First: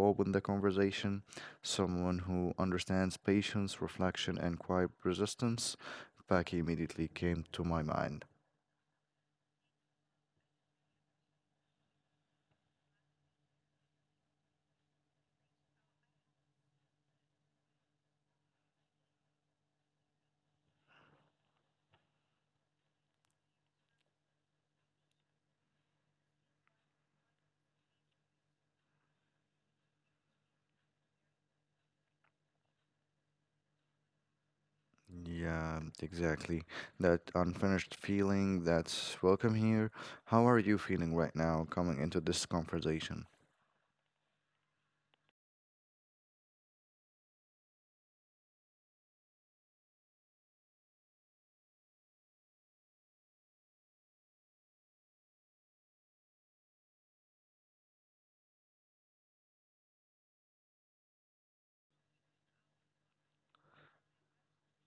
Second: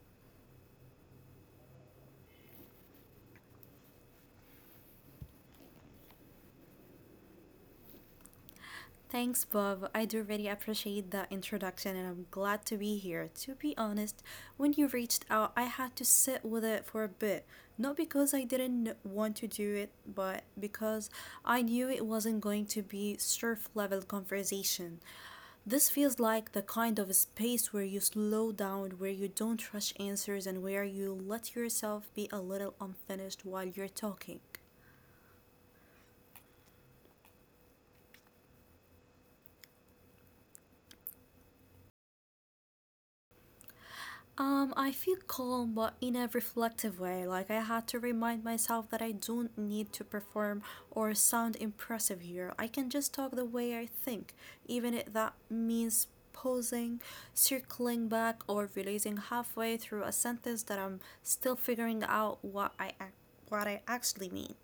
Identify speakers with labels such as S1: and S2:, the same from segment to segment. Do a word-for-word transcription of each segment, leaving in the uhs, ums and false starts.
S1: open the conversation, someone who understands patience, reflection, and quiet resistance, Becky immediately came to my mind.
S2: Thanks, Bob. I do really appreciate the introduction and I'm glad to be here. To be honest, when you reached out, I had to sit with it for a bit. Not because I didn't want to do it, but because I knew it wasn't going to be surf level conversation. This feels like the kind of space where you slow down, where you don't rush answers, and where you let yourself be a little unfinished while you're talking.
S1: Yeah, exactly. That unfinished feeling, that's welcome here. How are you feeling right now coming into this conversation?
S2: Um, I feel calm, but in a reflective way. Like I had to remind myself that I don't need to perform or sound impressive here. I can just talk the way I think, even if that means pausing, circling back, or releasing halfway through a sentence that I'm still figuring out what I ac- what I actually mean.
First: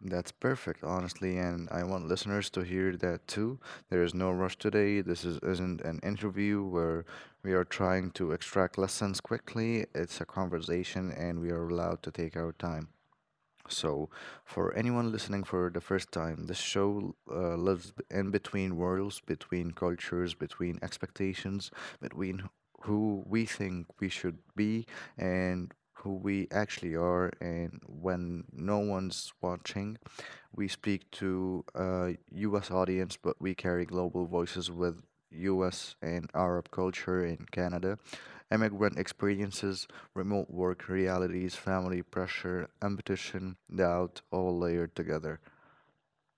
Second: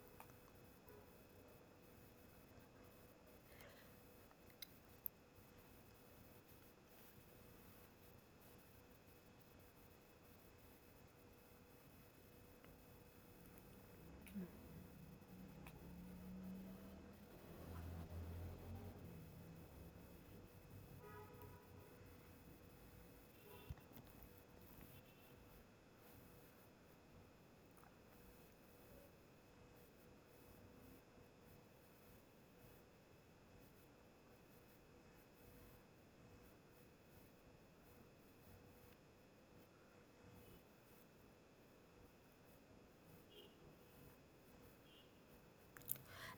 S1: That's perfect, honestly, and I want listeners to hear that too. There is no rush today. This is, isn't an interview where we are trying to extract lessons quickly. It's a conversation, and we are allowed to take our time. So, for anyone listening for the first time, this show uh, lives b- in between worlds, between cultures, between expectations, between wh- who we think we should be and who we actually are. And when no one's watching, we speak to a U S audience, but we carry global voices with U S and Arab culture in Canada, immigrant experiences, remote work realities, family pressure, ambition, doubt, all layered together.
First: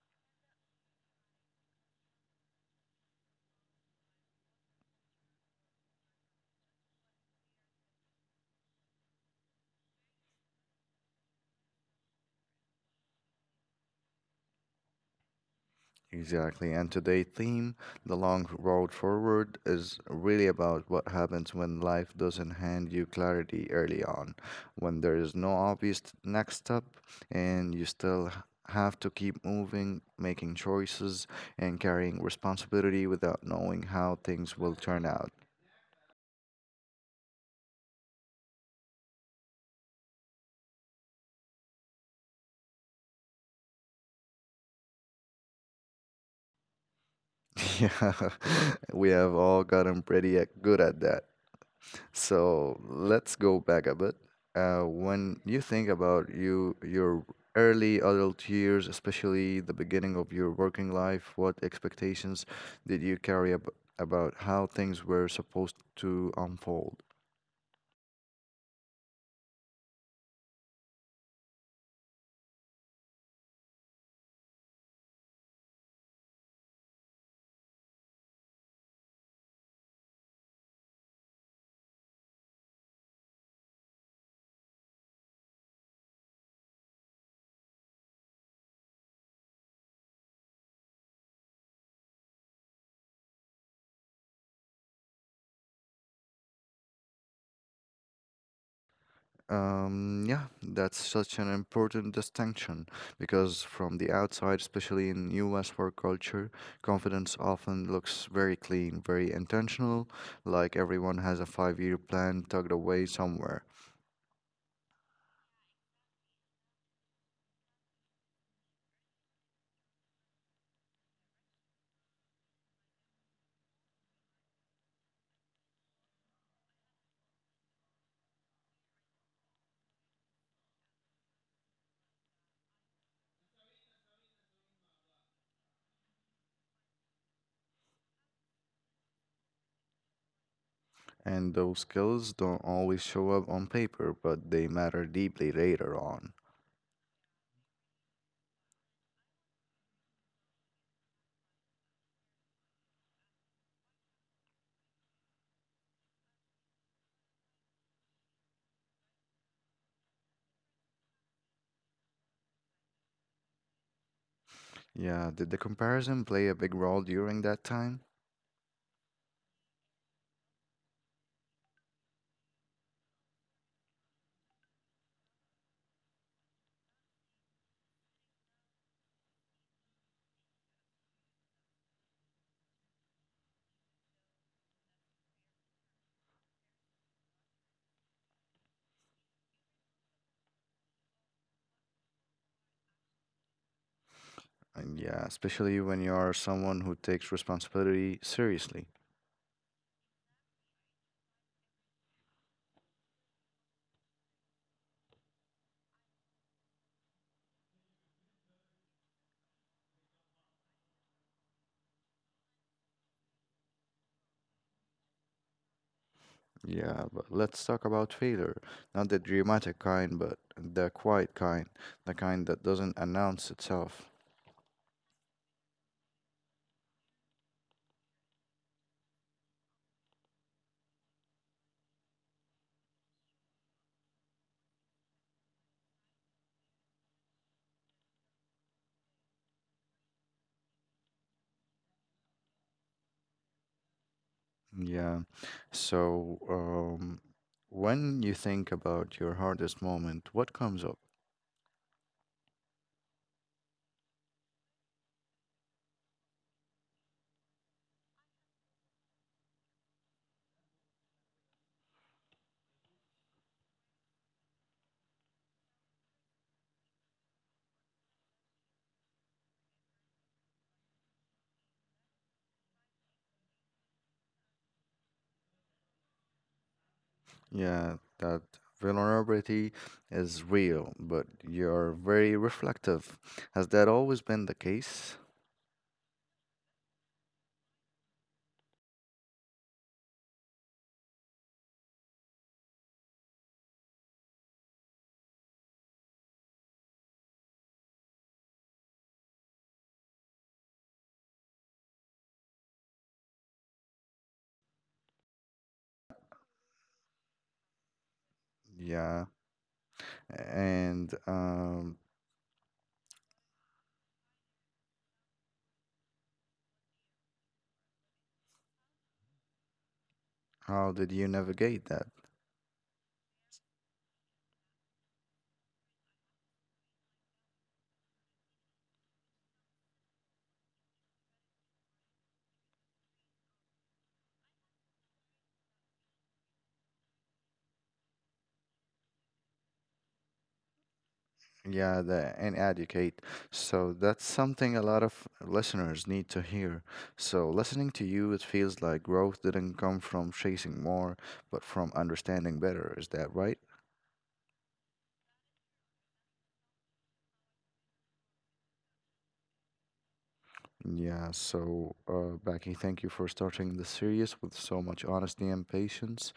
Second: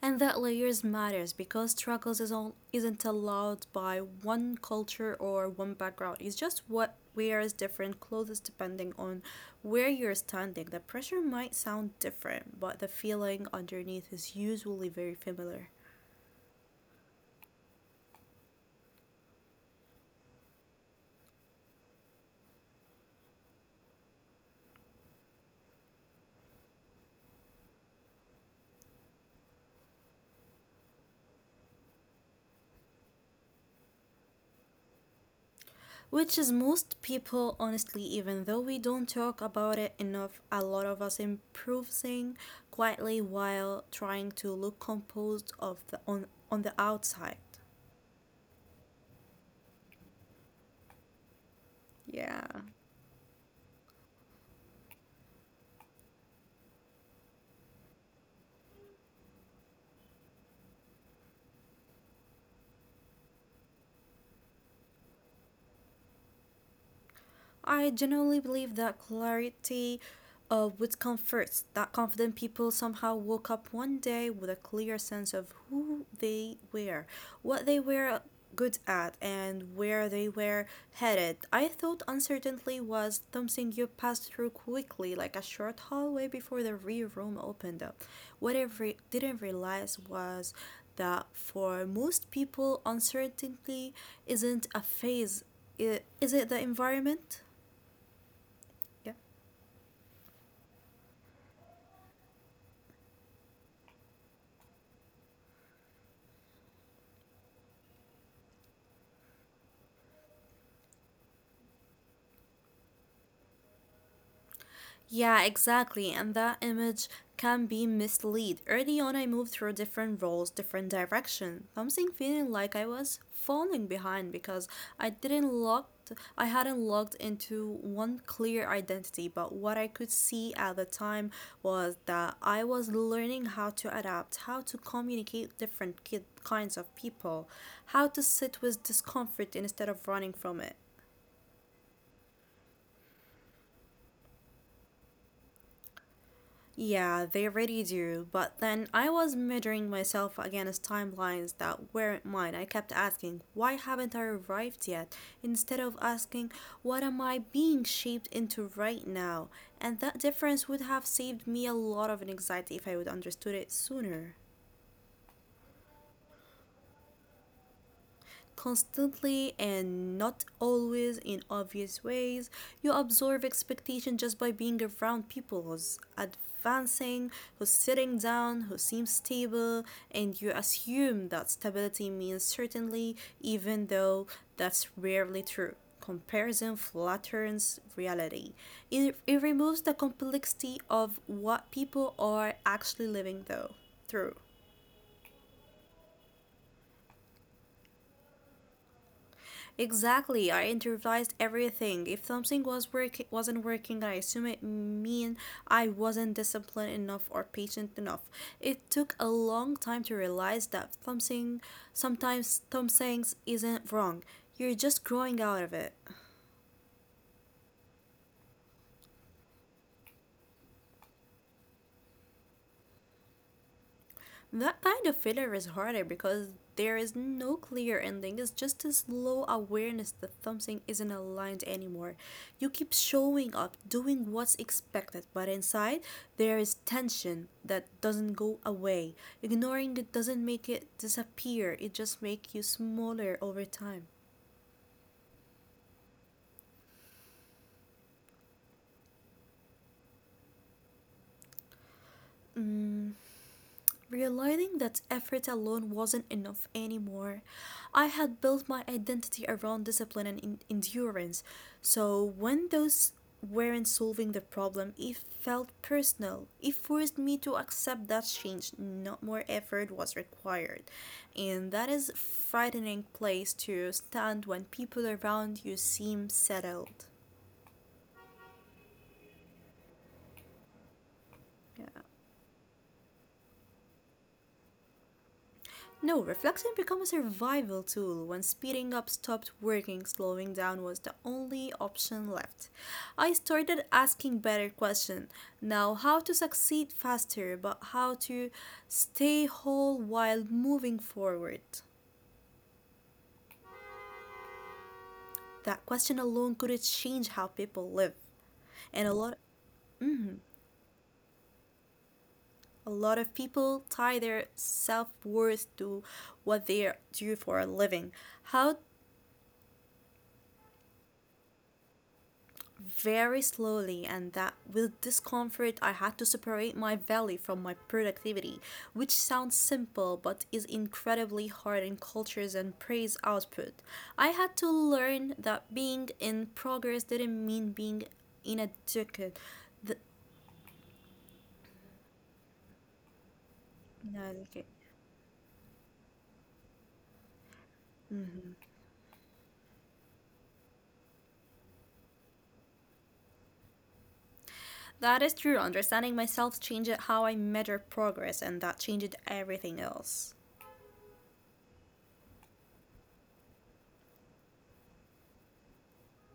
S2: And that layers matters because struggles is all, isn't allowed by one culture or one background. It's just what wears different clothes depending on where you're standing. The pressure might sound different, but the feeling underneath is usually very familiar.
S1: Exactly. And today's theme, The Long Road Forward, is really about what happens when life doesn't hand you clarity early on, when there is no obvious next step, and you still h- have to keep moving, making choices, and carrying responsibility without knowing how things will turn out.
S2: Which is most people, honestly, even though we don't talk about it enough, a lot of us improvising quietly while trying to look composed of the, on, on the outside.
S1: Yeah, we have all gotten pretty uh, good at that.
S2: Yeah.
S1: So let's go back a bit. Uh, when you think about you your early adult years, especially the beginning of your working life, what expectations did you carry ab- about how things were supposed to unfold?
S2: I genuinely believe that clarity uh, would come first, that confident people somehow woke up one day with a clear sense of who they were, what they were good at, and where they were headed. I thought uncertainty was something you passed through quickly, like a short hallway before the rear room opened up. What I re- didn't realize was that for most people, uncertainty isn't a phase, I- is it the environment? Yeah,
S1: Um, yeah, that's such an important distinction because from the outside, especially in U S work culture, confidence often looks very clean, very intentional, like everyone has a five-year plan tucked away somewhere.
S2: yeah, exactly. And that image can be mislead. Early on, I moved through different roles, different direction. Something feeling like I was falling behind because I didn't locked, I hadn't locked into one clear identity. But what I could see at the time was that I was learning how to adapt, how to communicate different ki- kinds of people, how to sit with discomfort instead of running from it.
S1: And those skills don't always show up on paper, but they matter deeply later on.
S2: Yeah, they really do. But then I was measuring myself against timelines that weren't mine. I kept asking, why haven't I arrived yet? Instead of asking, what am I being shaped into right now? And that difference would have saved me a lot of anxiety if I would understood it sooner.
S1: Yeah, did the comparison play a big role during that time?
S2: Constantly, and not always in obvious ways. You absorb expectation just by being around people who's advancing, who's sitting down, who seems stable, and you assume that stability means certainly, even though that's rarely true. Comparison flatters reality. It, it removes the complexity of what people are actually living though through.
S1: And yeah, especially when you are someone who takes responsibility seriously.
S2: Exactly. I improvised everything. If something was work wasn't working, I assume it mean I wasn't disciplined enough or patient enough. It took a long time to realize that something sometimes some things isn't wrong. You're just growing out of it.
S1: Yeah, but let's talk about failure. Not the dramatic kind, but the quiet kind, the kind that doesn't announce itself.
S2: That kind of filler is harder because there is no clear ending. It's just a slow awareness that something isn't aligned anymore. You keep showing up, doing what's expected, but inside there is tension that doesn't go away. Ignoring it doesn't make it disappear, it just makes you smaller over time.
S1: Yeah. So, um, when you think about your hardest moment, what comes up?
S2: Mm, Realizing that effort alone wasn't enough anymore, I had built my identity around discipline and en- endurance. So when those weren't solving the problem, it felt personal. It forced me to accept that change, not more effort was required. And that is a frightening place to stand when people around you seem settled.
S1: Yeah, that vulnerability is real, but
S2: Yeah.
S1: you're very reflective. Has that always been the case?
S2: No, reflection became a survival tool when speeding up stopped working, slowing down was the only option left. I started asking better questions, now how to succeed faster, but how to stay whole while moving forward. That question alone could change how people live, and a
S1: Yeah.
S2: lot
S1: And um,
S2: a lot of people tie their self worth to what they do for a living. How
S1: how did you navigate that?
S2: very slowly, and that with discomfort, I had to separate my value from my productivity, which sounds simple but is incredibly hard in cultures and praise output. I had to learn that being in progress didn't mean being inadequate. The,
S1: Yeah, the, and educate. So
S2: no,
S1: that's
S2: okay.
S1: something a lot of listeners need to hear. So listening to you, it feels like growth didn't come from chasing more, but from understanding better. Is that right?
S2: That is true. Understanding myself changed how I measure progress, and that changed everything else.
S1: Yeah, so uh, Becky, thank you for starting the series with so much honesty and patience.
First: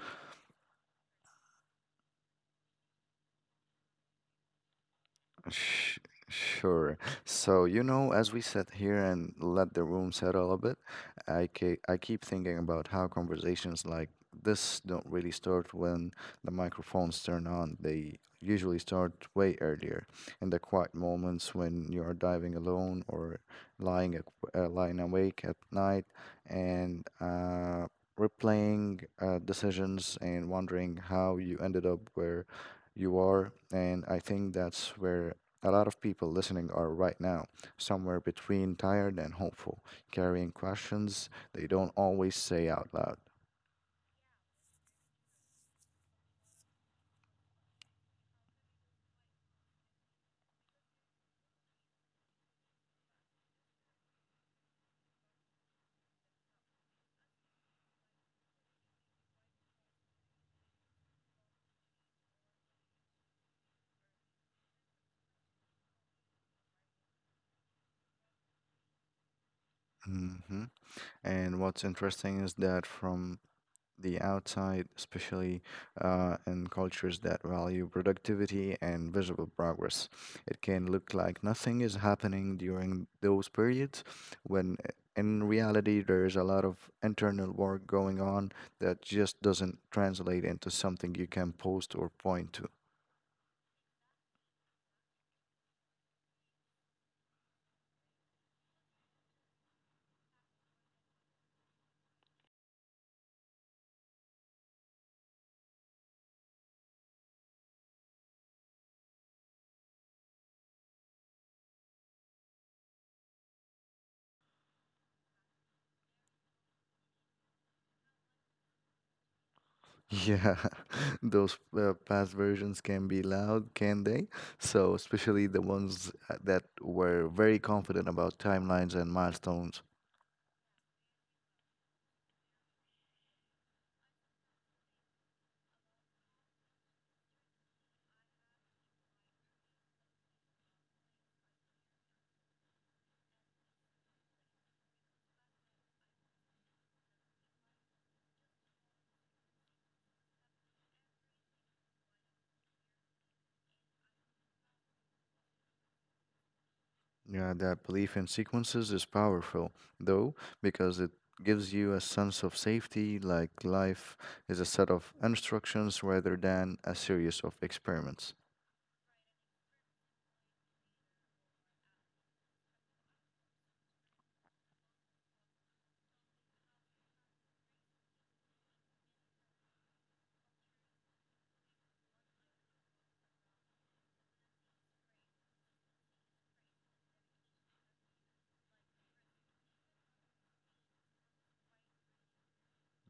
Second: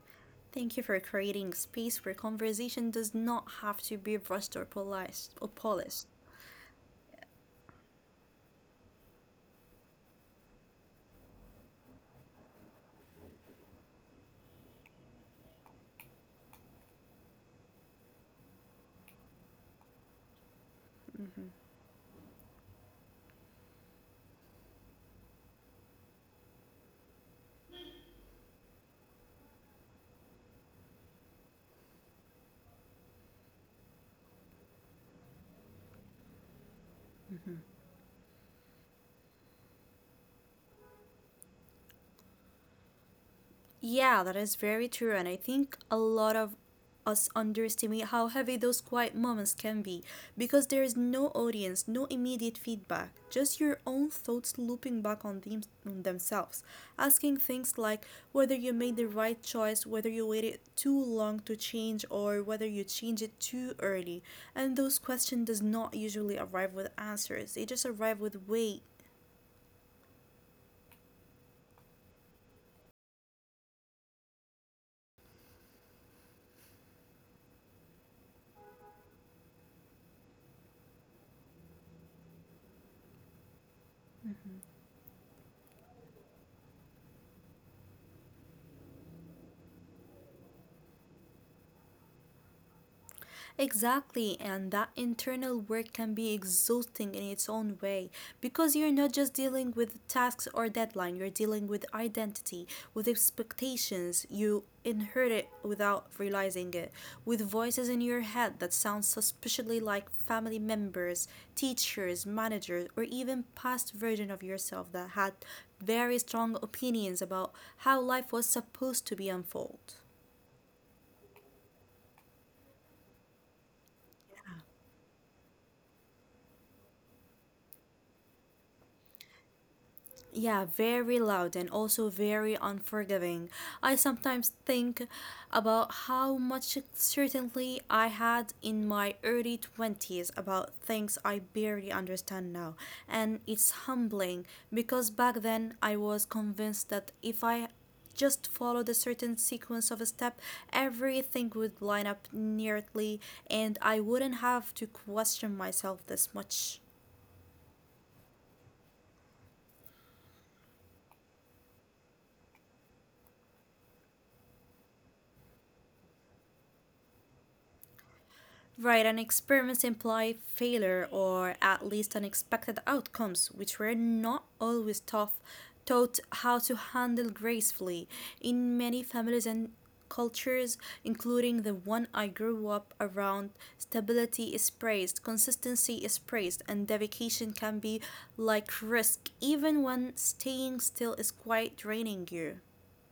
S2: Thank you for creating a space where conversation does not have to be rushed or polished. Or
S1: Sh-
S2: polished.
S1: Sure. So, you know, as we sit here and let the room settle a bit, I, ke- I keep thinking about how conversations like this don't really start when the microphones turn on. They usually start way earlier in the quiet
S2: Hmm.
S1: moments when you are diving alone or lying, ac- uh, lying awake at night and uh, replaying uh, decisions and wondering how you ended up where you are. And I think that's where a lot of people listening are right now, somewhere between tired and hopeful, carrying questions they don't always say out loud.
S2: Yeah, that is very true. And I think a lot of us underestimate how heavy those quiet moments can be because there is no audience, no immediate feedback, just your own thoughts looping back on, them- on themselves, asking things like whether you made the right choice, whether you waited too long to change, or whether you change it too early. And those questions does not usually arrive with answers. They just arrive with weight.
S1: Hmm. And what's interesting is that from the outside, especially uh, in cultures that value productivity and visible progress, it can look like nothing is happening during those periods when uh, in reality there is a lot of internal work going on that just doesn't translate into something you can post or point.
S2: Exactly, and that internal work can be exhausting in its own way because you're not just dealing with tasks or deadline, you're dealing with identity, with expectations you inherit without realizing it, with voices in your head that sound suspiciously like family members, teachers, managers, or even past version of yourself that had very strong opinions about how life was supposed to be unfold.
S1: Yeah, those uh, past versions can be loud, can they? So, especially the ones uh, that were very confident about timelines and milestones.
S2: Yeah, very loud and also very unforgiving. I sometimes think about how much certainty I had in my early twenties about things I barely understand now. And it's humbling because back then I was convinced that if I just followed a certain sequence of a step, everything would line up neatly and I wouldn't have to question myself this much.
S1: Yeah, that belief in sequences is powerful, though, because it gives you a sense of safety, like life is a set of instructions rather than a series of experiments.
S2: Right, and experiments imply failure or at least unexpected outcomes, which were not always tough, taught how to handle gracefully. In many families and cultures, including the one I grew up around, stability is praised, consistency is praised, and dedication can be like risk, even when staying still is quite draining you.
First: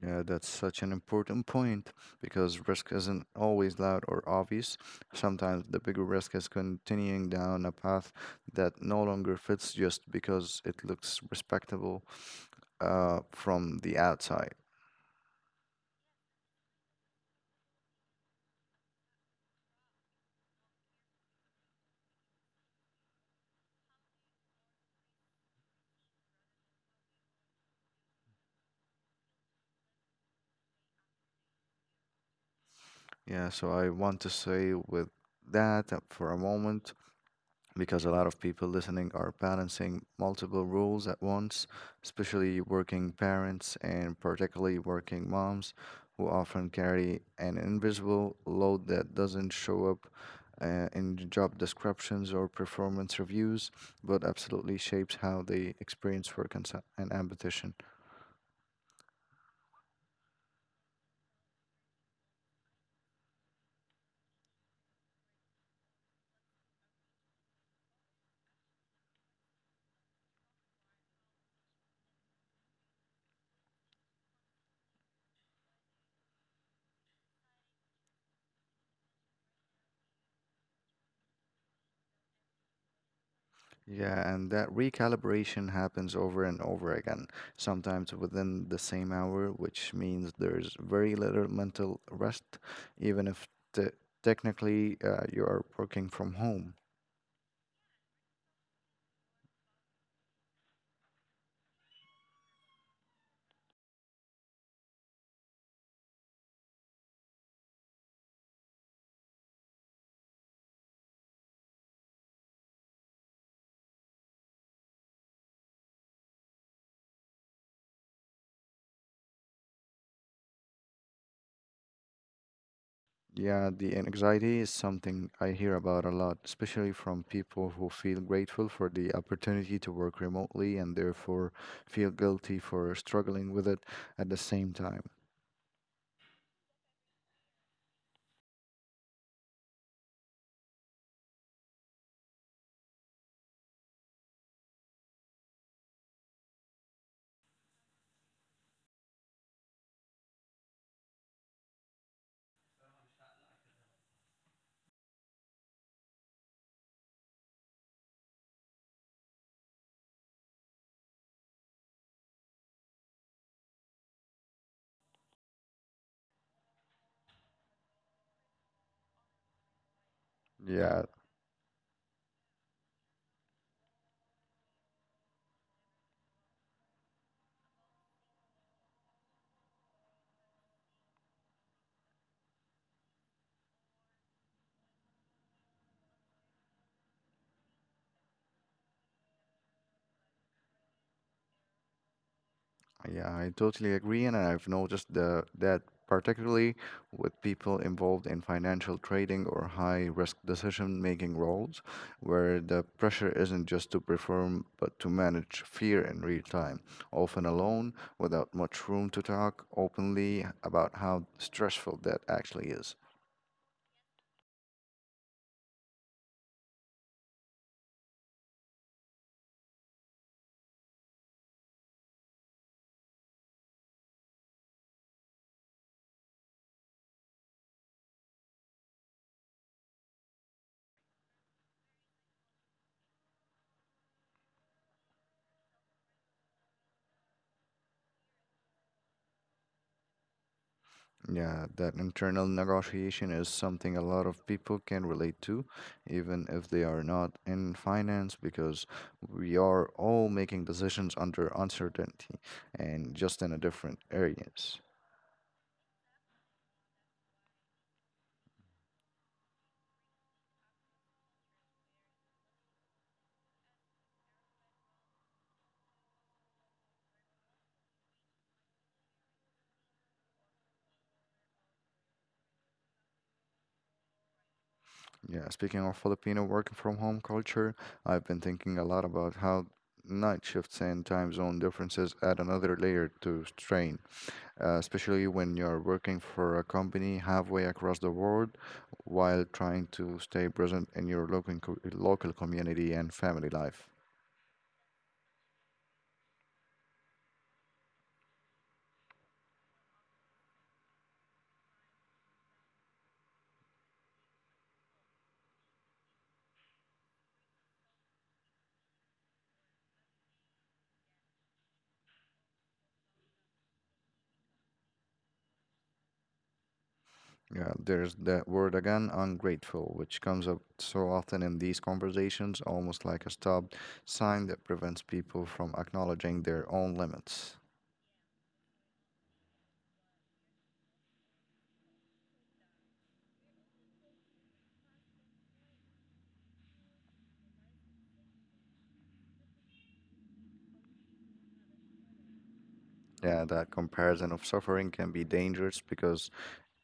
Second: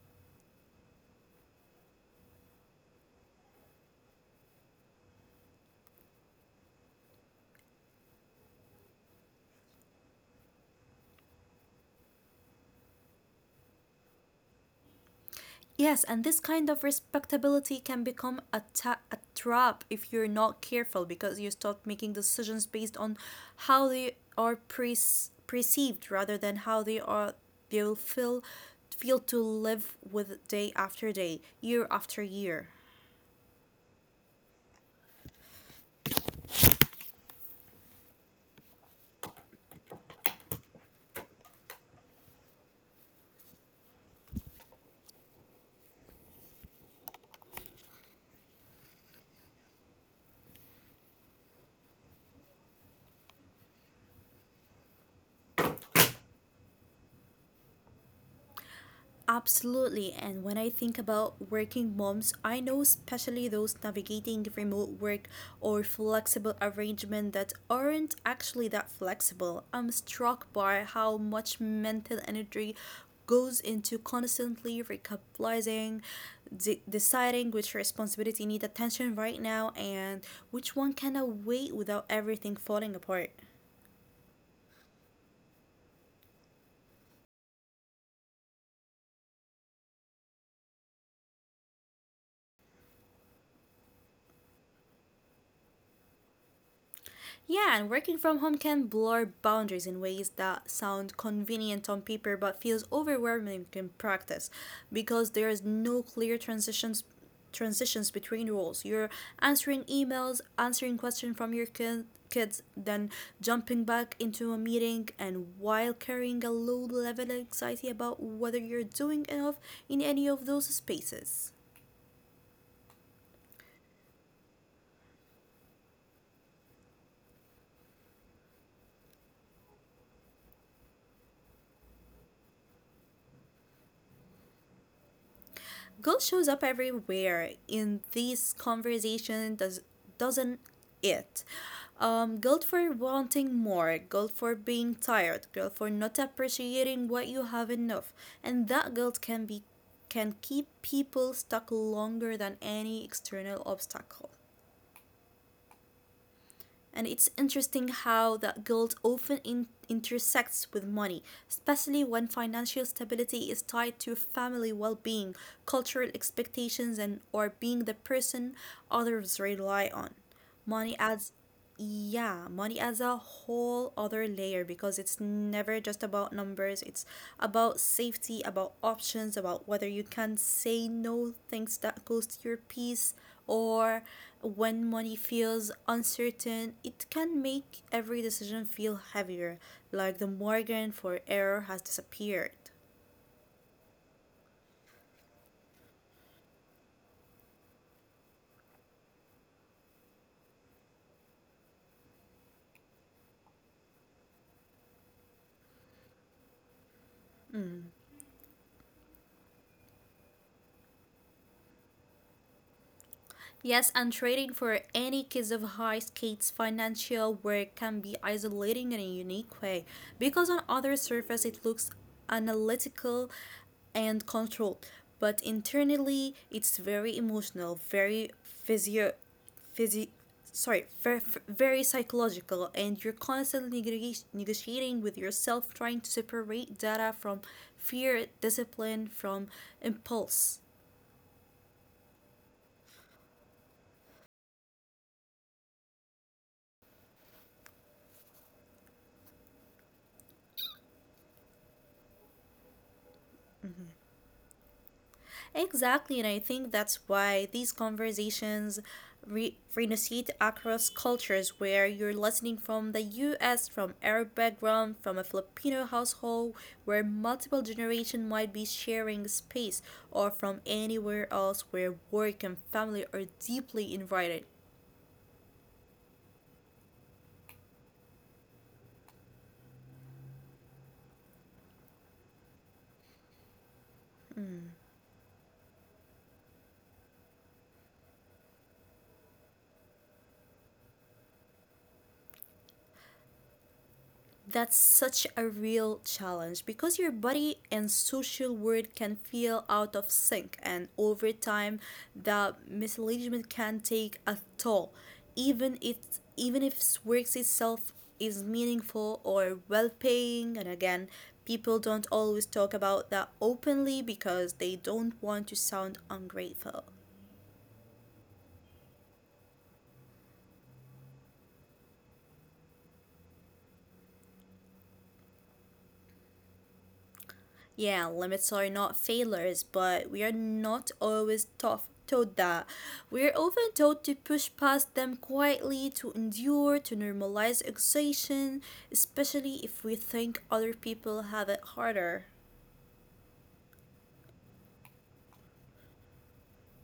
S1: Yeah, that's such an important point because risk isn't always loud or obvious. Sometimes the bigger risk is continuing down a path that no longer fits just because it looks respectable uh, from the outside.
S2: Yes, and this kind of respectability can become a, ta- a trap if you're not careful because you start making decisions based on how they are pre- perceived rather than how they are they will feel feel to live with day after day, year after year.
S1: Yeah, so I want to say with that uh, for a moment, because a lot of people listening are balancing multiple roles at once, especially working parents and particularly working moms who often carry an invisible load that doesn't show up uh, in job descriptions or performance reviews, but absolutely shapes how they experience work and, s- and ambition.
S2: Absolutely. And when I think about working moms, I know especially those navigating remote work or flexible arrangement that aren't actually that flexible. I'm struck by how much mental energy goes into constantly recapitalizing, de- deciding which responsibility need attention right now and which one can wait without everything falling apart.
S1: Yeah, and that recalibration happens over and over again, sometimes within the same hour, which means there's very little mental rest, even if te technically uh, you are working from home.
S2: Yeah, and working from home can blur boundaries in ways that sound convenient on paper but feels overwhelming in practice because there is no clear transitions transitions between roles. You're answering emails, answering questions from your kin- kids, then jumping back into a meeting and while carrying a low level of anxiety about whether you're doing enough in any of those spaces.
S1: Yeah, the anxiety is something I hear about a lot, especially from people who feel grateful for the opportunity to work remotely and therefore feel guilty for struggling with it at the same time.
S2: Guilt shows up everywhere in this conversation, does doesn't it? Um, guilt for wanting more, guilt for being tired, guilt for not appreciating what you have enough, and that guilt can be can keep people stuck longer than any external obstacle. And it's interesting how that guilt often in- intersects with money, especially when financial stability is tied to family well-being, cultural expectations, and or being the person others rely on. Money
S1: Yeah.
S2: adds Yeah, money adds a whole other layer because it's never just about numbers. It's about safety, about options, about whether you can say no things that goes to your peace. Or when money feels uncertain, it can make every decision feel heavier, like the margin for error has disappeared.
S1: Yeah, I totally agree, and I've noticed the, that particularly with people involved in financial trading or high risk decision making roles, where the pressure isn't just to perform but to manage fear in real time, often alone, without much room to talk openly about how stressful that actually is.
S2: Yes, and trading for any kids of high stakes financial work can be isolating in a unique way because on other surface it looks analytical and controlled, but internally it's very emotional, very physio, physio sorry, very, very psychological, and you're constantly neg- negotiating with yourself, trying to separate data from fear, discipline from impulse.
S1: Yeah, that internal negotiation is something a lot of people can relate to, even if they are not in finance, because we are all making decisions under uncertainty and just in a different areas.
S2: Exactly, and I think that's why these conversations re- renegotiate across cultures where you're listening from the U S, from Arab background, from a Filipino household where multiple generations might be sharing space, or from anywhere else where work and family are deeply invited.
S1: Yeah, speaking of Filipino working from home culture, I've been thinking a lot about how night shifts and time zone differences add another layer to strain. uh, especially when you're working for a company halfway across the world while trying to stay present in your local, co- local community and family life.
S2: That's such a real challenge because your body and social world can feel out of sync, and over time, the misalignment can take a toll, even if even if work itself is meaningful or well paying. And again, people don't always talk about that openly because they don't want to sound ungrateful.
S1: Yeah, there's that word again, ungrateful, which comes up so often in these conversations, almost like a stop sign that prevents people from acknowledging their own limits.
S2: Yeah, limits are not failures, but we are not always taught, told that. We are often told to push past them quietly, to endure, to normalize exhaustion, especially if we think other people have it harder.
S1: Yeah, that comparison of suffering can be dangerous because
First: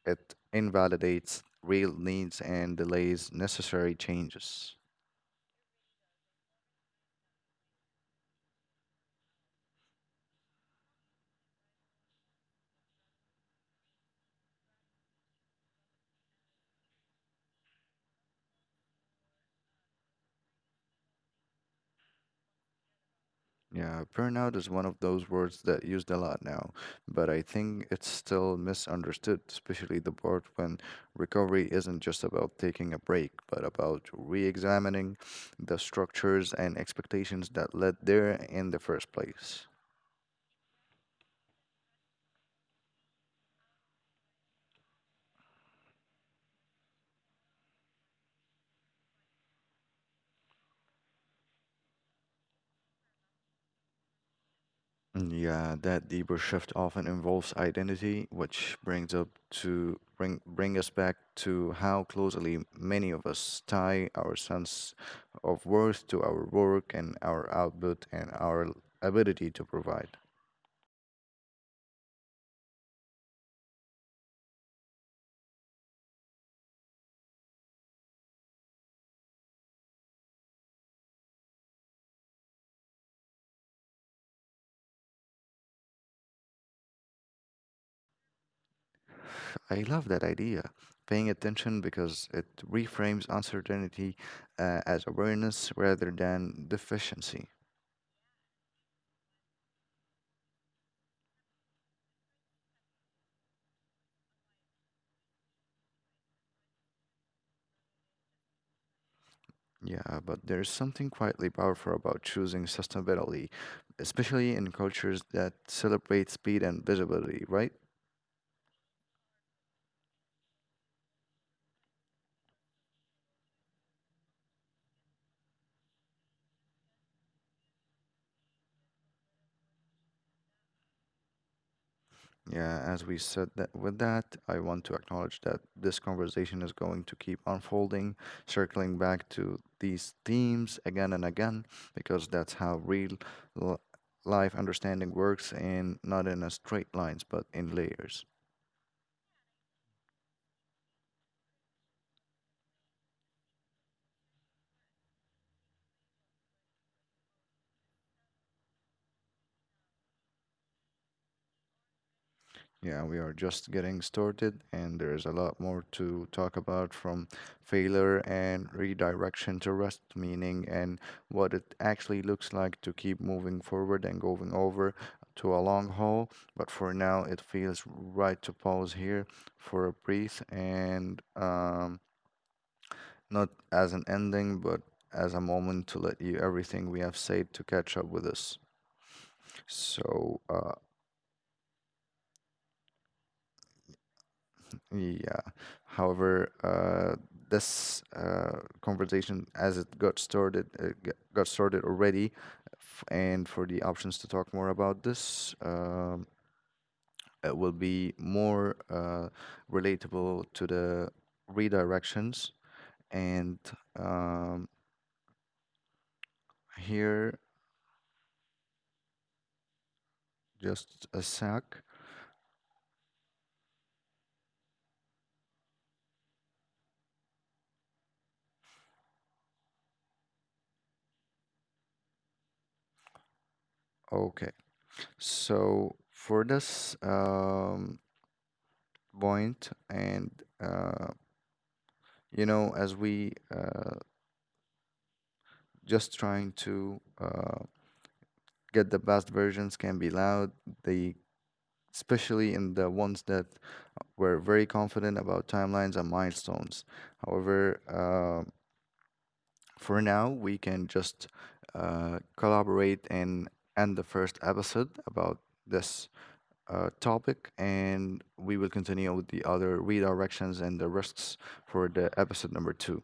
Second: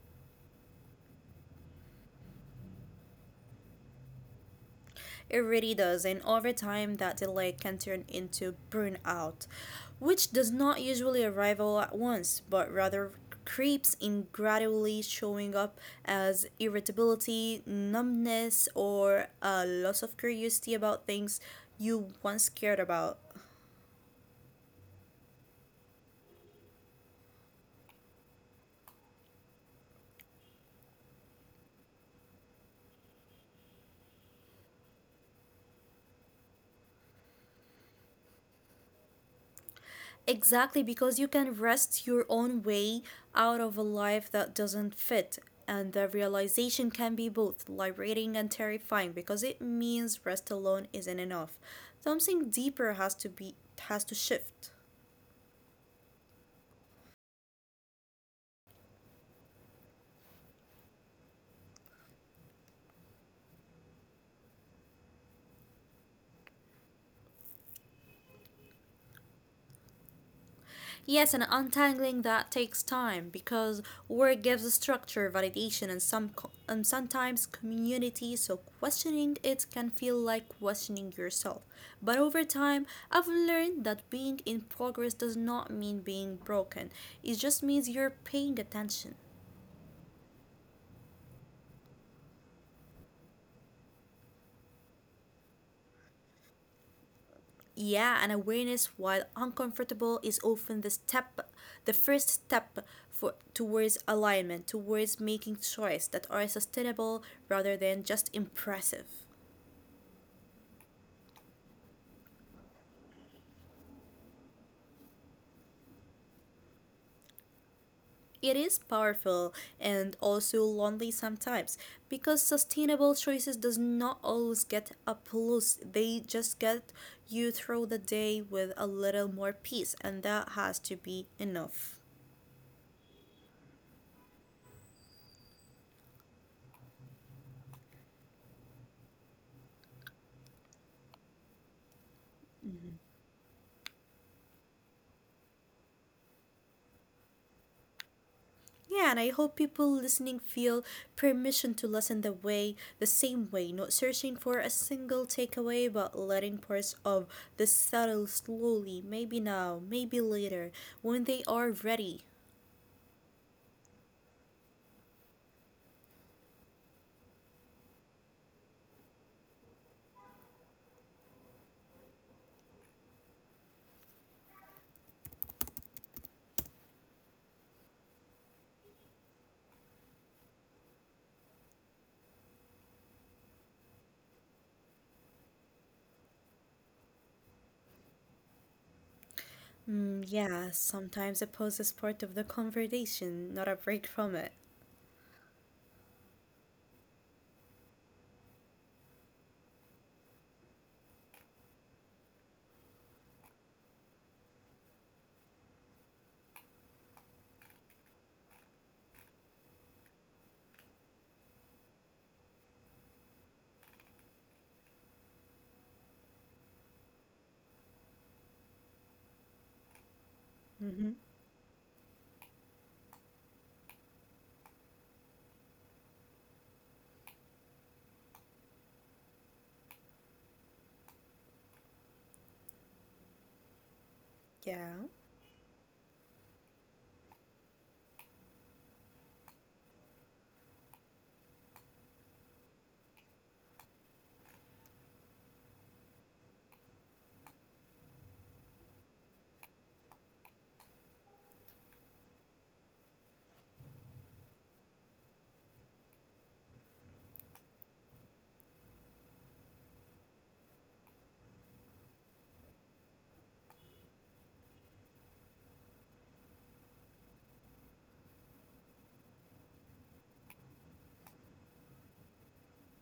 S1: it invalidates real needs and delays necessary changes.
S2: It really does. And over time, that delay can turn into burnout, which does not usually arrive all at once, but rather creeps in gradually showing up as irritability, numbness, or a loss of curiosity about things you once cared about.
S1: Yeah, burnout is one of those words that used a lot now, but I think it's still misunderstood, especially the part when recovery isn't just about taking a break, but about re-examining the structures and expectations that led there in the first place.
S2: Exactly, because you can wrest your own way out of a life that doesn't fit. And the realization can be both liberating and terrifying because it means rest alone isn't enough. Something deeper has to be has to shift.
S1: Mm, yeah, that deeper shift often involves identity, which brings up to bring bring us back to how closely many of us tie our sense of worth to our work and our output and our l- ability to provide.
S2: Yes, and untangling that takes time because work gives structure, validation, and some co- and sometimes community. So questioning it can feel like questioning yourself. But over time, I've learned that being in progress does not mean being broken. It just means you're paying attention.
S1: I love that idea. Paying attention, because it reframes uncertainty uh, as awareness rather than deficiency.
S2: Yeah, and awareness, while uncomfortable, is often the step, the first step for towards alignment, towards making choices that are sustainable rather than just impressive.
S1: Yeah, but there's something quietly powerful about choosing sustainability, especially in cultures that celebrate speed and visibility, right?
S2: It is powerful and also lonely sometimes because sustainable choices does not always get applause. They just get you through the day with a little more peace, and that has to be enough.
S1: Yeah, as we said that with that, I want to acknowledge that this conversation is going to keep unfolding, circling back to these themes again and again, because that's how real li- life understanding works, and not in a straight lines, but in layers.
S2: Yeah, and I hope people listening feel permission to listen the way the same way, not searching for a single takeaway but letting parts of the settle slowly, maybe now, maybe later, when they are ready.
S1: Yeah, we are just getting started, and there is a lot more to talk about, from failure and redirection to rest meaning and what it actually looks like to keep moving forward and going over to a long haul. But for now, it feels right to pause here for a breath and um, not as an ending, but as a moment to let you everything we have said to catch up with us.
S2: Mm,
S1: So,
S2: yeah,
S1: uh,
S2: sometimes it poses part of the conversation, not a break from it.
S1: Yeah. However, uh, this uh, conversation, as it got started, uh, g- got started already, f- and for the options to talk more about this, um, it will be more uh, relatable to the redirections. And um, here, just
S2: Mm-hmm.
S1: a sec. Okay.
S2: Yeah,
S1: So for this um, point, and uh, you know, as we uh, just trying to uh, get the best versions can be loud. They, especially in the ones that were very confident about timelines and milestones. However, uh, for now, we can just uh, collaborate and end the first episode about this. Uh, topic, and we will continue with the other redirections and the risks for the episode number two.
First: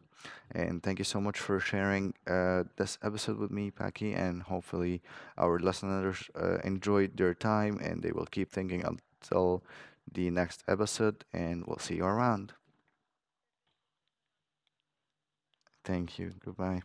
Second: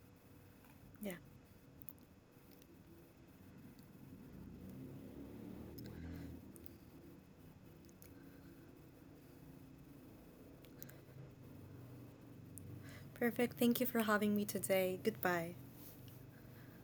S1: And thank you
S2: yeah.
S1: so much for sharing uh, this episode with me, Paki, and hopefully our listeners uh, enjoyed their time and they will keep thinking until the next episode. And we'll see you around.
S2: Perfect. Thank you for having me today. Goodbye.
S1: Thank you. Goodbye.